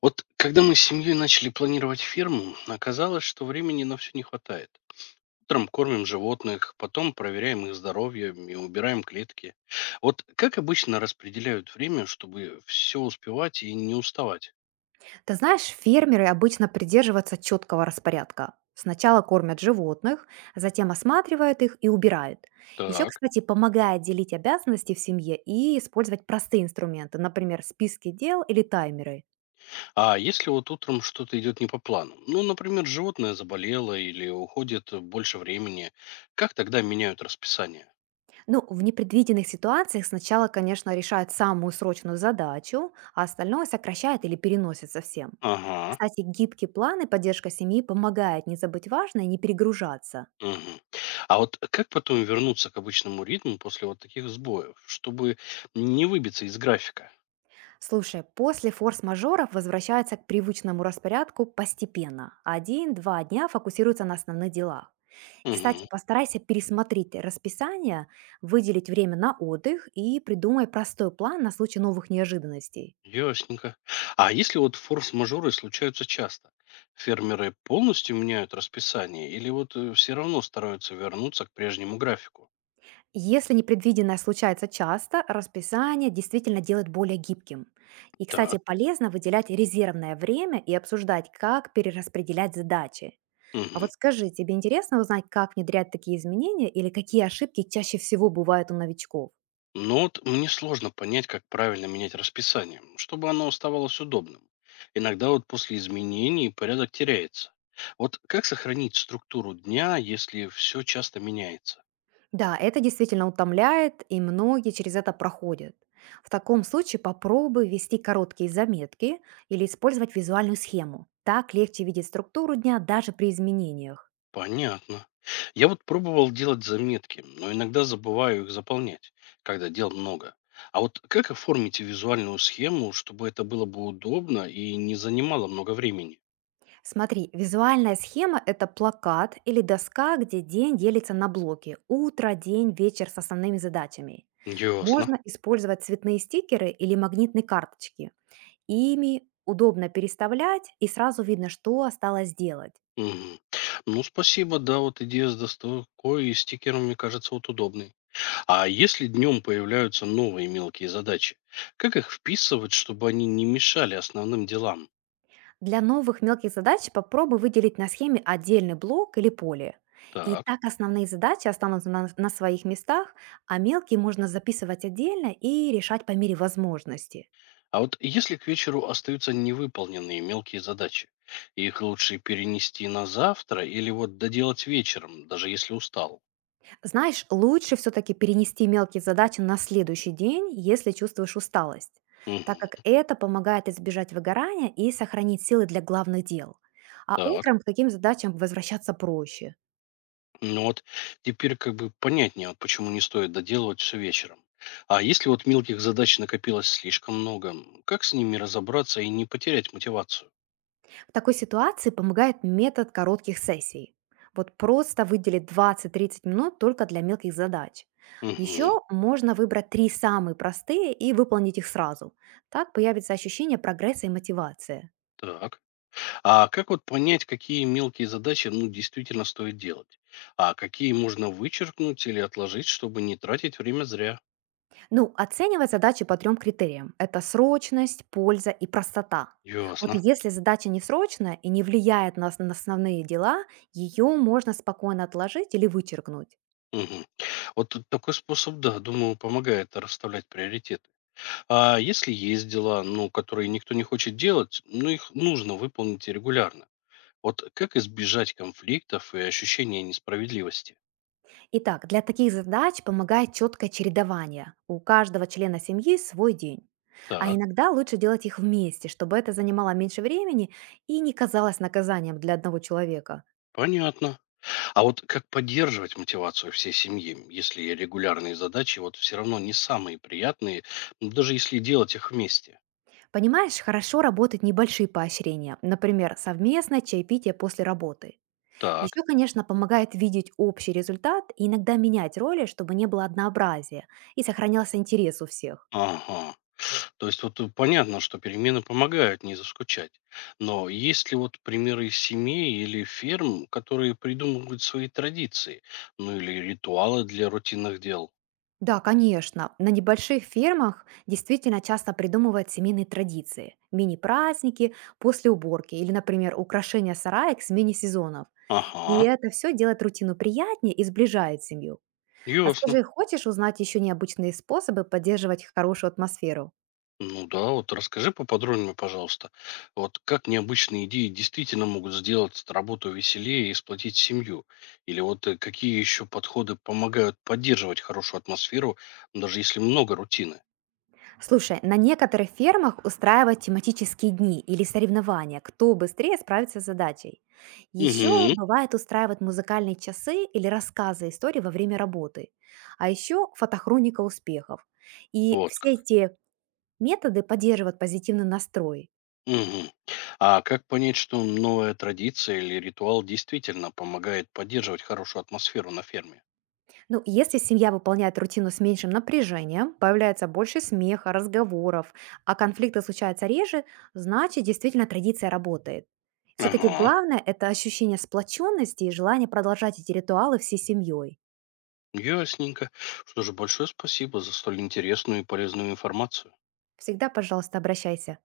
Вот когда мы с семьей начали планировать ферму, оказалось, что времени на все не хватает. Утром кормим животных, потом проверяем их здоровье и убираем клетки. Вот как обычно распределяют время, чтобы все успевать и не уставать? Ты знаешь, фермеры обычно придерживаются четкого распорядка. Сначала кормят животных, затем осматривают их и убирают. Еще, Так. кстати, помогает делить обязанности в семье и использовать простые инструменты, например, списки дел или таймеры. А если вот утром что-то идет не по плану? Ну, например, животное заболело или уходит больше времени, как тогда меняют расписание? Ну, в непредвиденных ситуациях сначала, конечно, решают самую срочную задачу, а остальное сокращают или переносят совсем. Ага. Кстати, гибкие планы поддержка семьи помогает не забыть важное и не перегружаться. Мгм. А вот как потом вернуться к обычному ритму после вот таких сбоев, чтобы не выбиться из графика? Слушай, после форс-мажоров возвращается к привычному распорядку постепенно. Один-два дня фокусируется на основных делах. И, Мгм. кстати, постарайся пересмотреть расписание, выделить время на отдых и придумай простой план на случай новых неожиданностей. Ясненько. А если вот форс-мажоры случаются часто? Фермеры полностью меняют расписание или вот все равно стараются вернуться к прежнему графику? Если непредвиденное случается часто, расписание действительно делает более гибким. И, кстати, Так. полезно выделять резервное время и обсуждать, как перераспределять задачи. А Мгм. вот скажи, тебе интересно узнать, как внедрять такие изменения или какие ошибки чаще всего бывают у новичков? Но вот мне сложно понять, как правильно менять расписание, чтобы оно оставалось удобным. Иногда вот после изменений порядок теряется. Вот как сохранить структуру дня, если все часто меняется? Да, это действительно утомляет, и многие через это проходят. В таком случае попробуй вести короткие заметки или использовать визуальную схему. Так легче видеть структуру дня даже при изменениях. Понятно. Я вот пробовал делать заметки, но иногда забываю их заполнять, когда дел много. А вот как оформить визуальную схему, чтобы это было бы удобно и не занимало много времени? Смотри, визуальная схема – это плакат или доска, где день делится на блоки – утро, день, вечер с основными задачами. Ясно. Можно использовать цветные стикеры или магнитные карточки. Ими удобно переставлять, и сразу видно, что осталось делать. Мгм. Ну, спасибо, да, вот идея с доставкой и стикером, мне кажется, вот удобной. А если днем появляются новые мелкие задачи, как их вписывать, чтобы они не мешали основным делам? Для новых мелких задач попробуй выделить на схеме отдельный блок или поле. И Так. так основные задачи останутся на своих местах, а мелкие можно записывать отдельно и решать по мере возможности. А вот если к вечеру остаются невыполненные мелкие задачи, их лучше перенести на завтра или вот доделать вечером, даже если устал? Знаешь, лучше все-таки перенести мелкие задачи на следующий день, если чувствуешь усталость, так как Мгм. это помогает избежать выгорания и сохранить силы для главных дел. А Так. утром к таким задачам возвращаться проще. Ну вот теперь как бы понятнее, вот почему не стоит доделывать все вечером. А если вот мелких задач накопилось слишком много, как с ними разобраться и не потерять мотивацию? В такой ситуации помогает метод коротких сессий. Вот просто выделить 20-30 минут только для мелких задач. Мгм. Еще можно выбрать три самые простые и выполнить их сразу. Так появится ощущение прогресса и мотивации. Так. А как вот понять, какие мелкие задачи, ну, действительно стоит делать? А какие можно вычеркнуть или отложить, чтобы не тратить время зря? Ну, оценивать задачи по трем критериям. Это срочность, польза и простота. Вот Ясно. если задача не срочная и не влияет на на основные дела, ее можно спокойно отложить или вычеркнуть. Мгм. Вот тут такой способ, да, думаю, помогает расставлять приоритеты. А если есть дела, ну, которые никто не хочет делать, ну их нужно выполнить регулярно? Вот как избежать конфликтов и ощущения несправедливости? Итак, для таких задач помогает четкое чередование. У каждого члена семьи свой день. А Так, иногда лучше делать их вместе, чтобы это занимало меньше времени и не казалось наказанием для одного человека. понятно. А вот как поддерживать мотивацию всей семьи, если регулярные задачи вот все равно не самые приятные, ну, даже если делать их вместе? Понимаешь, хорошо работают небольшие поощрения, например, совместное чаепитие после работы. Так, Еще, конечно, помогает видеть общий результат и иногда менять роли, чтобы не было однообразия и сохранялся интерес у всех. ага. То есть вот понятно, что перемены помогают не заскучать. Но есть ли вот примеры семей или ферм, которые придумывают свои традиции, ну или ритуалы для рутинных дел? Да, конечно. На небольших фермах действительно часто придумывают семейные традиции. Мини-праздники после уборки или, например, украшение сарая к смене сезонов. И Ага, это все делает рутину приятнее и сближает семью. А ясно. скажи, хочешь узнать еще необычные способы поддерживать хорошую атмосферу? Ну да, вот расскажи поподробнее, пожалуйста, вот как необычные идеи действительно могут сделать работу веселее и сплотить семью? Или вот какие еще подходы помогают поддерживать хорошую атмосферу, даже если много рутины? Слушай, на некоторых фермах устраивают тематические дни или соревнования, кто быстрее справится с задачей. Еще Угу, бывает устраивать музыкальные часы или рассказы истории во время работы. А еще фотохроника успехов. И вот все как. эти методы поддерживают позитивный настрой. Мгм. А как понять, что новая традиция или ритуал действительно помогает поддерживать хорошую атмосферу на ферме? Ну, если семья выполняет рутину с меньшим напряжением, появляется больше смеха, разговоров, а конфликты случаются реже, значит, действительно традиция работает. Все-таки Ага, главное – это ощущение сплоченности и желание продолжать эти ритуалы всей семьей. ясненько. Что же, большое спасибо за столь интересную и полезную информацию. Всегда, пожалуйста, обращайся.